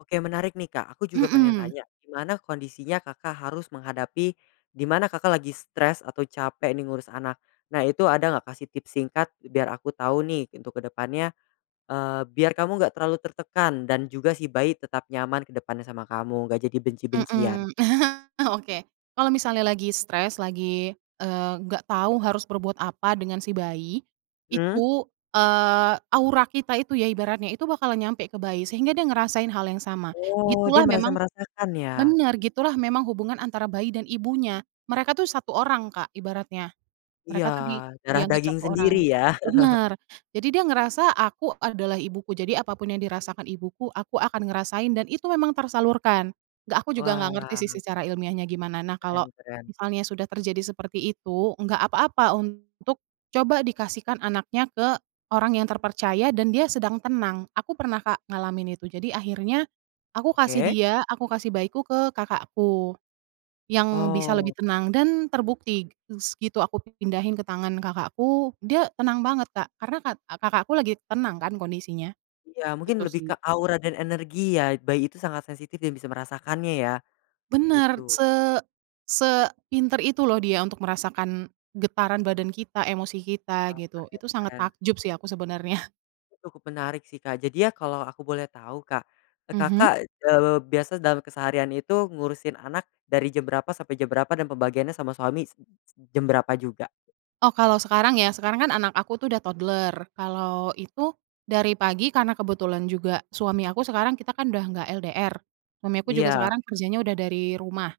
Oke menarik nih Kak aku juga pengen Mhm. tanya gimana kondisinya Kakak harus menghadapi, dimana Kakak lagi stres atau capek nih ngurus anak, nah itu ada nggak Kak sih tips singkat biar aku tau nih untuk kedepannya, eee, biar kamu nggak terlalu tertekan dan juga si bayi tetap nyaman kedepannya sama kamu nggak jadi benci-bencian. Mhm, oke kalau misalnya lagi stres lagi, eee, nggak tau harus berbuat apa dengan si bayi, Mmm. itu, eee, aura kita itu ya ibaratnya itu bakalan nyampe ke bayi sehingga dia ngerasain hal yang sama, Oh dia gitulah merasa memang merasakan ya? bener gitulah memang hubungan antara bayi dan ibunya, mereka tuh 1 orang Kak ibaratnya, Iya mereka tuh di darah dianggap daging 1 orang, sendiri ya. bener jadi dia ngerasa aku adalah ibuku jadi apa pun yang dirasakan ibuku aku akan ngerasain dan itu memang tersalurkan, nggak aku juga nggak ngerti sih Wah. secara ilmiahnya gimana nah kalo, Keren keren. misalnya sudah terjadi seperti itu, nggak apa-apa untuk coba dikasihkan anaknya ke orang yang terpercaya dan dia sedang tenang. Aku pernah Kak ngalamin itu jadi akhirnya, aku kasih Oke. dia, aku kasih bayiku ke kakakku, yang bisa Oh. lebih tenang dan terbukti s gitu aku pindahin ke tangan kakakku dia tenang banget Kak karena kat kakakku lagi tenang kan kondisinya, Iya mungkin itu lebih sih. ke aura dan energi ya bayi itu sangat sensitif dan bisa merasakannya ya, Bener gitu. se sepinter itu loh dia untuk merasakan, getaran badan kita, emosi kita, Oke gitu itu sangat keren-keren. takjub sih aku sebenernya. Itu cukup menarik sih Kak jadi ya kalau aku boleh tahu Kak, eee, Mhm. Kakak, eee, biasa dalam keseharian itu ngurusin anak dari jam berapa sampai jam berapa dan pembagiannya sama suami s s jam berapa juga? Oh kalo sekarang ya sekarang kan anak aku tuh udah toddler kalo itu, dari pagi karena kebetulan juga suami aku sekarang kita kan udah nggak LDR, suami aku juga Iya. sekarang kerjanya udah dari rumah,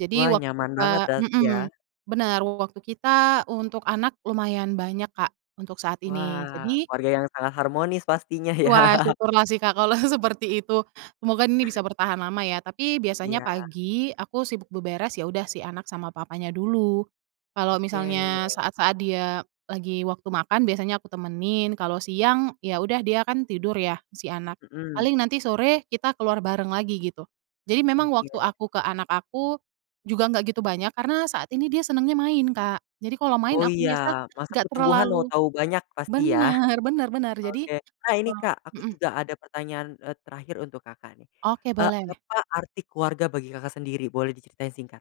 jadi Wah waktu nyaman kita banget berarti mhm, ya. bener waktu kita untuk anak lumayan banyak Kak untuk saat ini Wah jadi keluarga yang sangat harmonis pastinya ya. Wah syukurlah sih Kak kalau seperti itu, semoga ini bisa bertahan lama ya tapi biasanya Iya. pagi aku sibuk beberes ya udah si anak sama papanya dulu, kalo misalnya Oke. saat-saat dia lagi waktu makan biasanya aku temenin kalo siang ya udah dia kan tidur ya si anak, paling Mhm. nanti sore kita keluar bareng lagi gitu, jadi memang Oke. waktu aku ke anak aku, juga nggak gitu banyak karena saat ini dia senengnya main Kak, jadi kalo main Oh aku iya biasa masa nggak pertumbuhan mau terlalu tahu banyak pasti yah, bener bener bener jadi, oke nah ini se Kak aku mhm. juga ada pertanyaan, eee, terakhir untuk Kakak nih, Oke eee, boleh. apa arti keluarga bagi Kakak sendiri? Boleh diceritain singkat?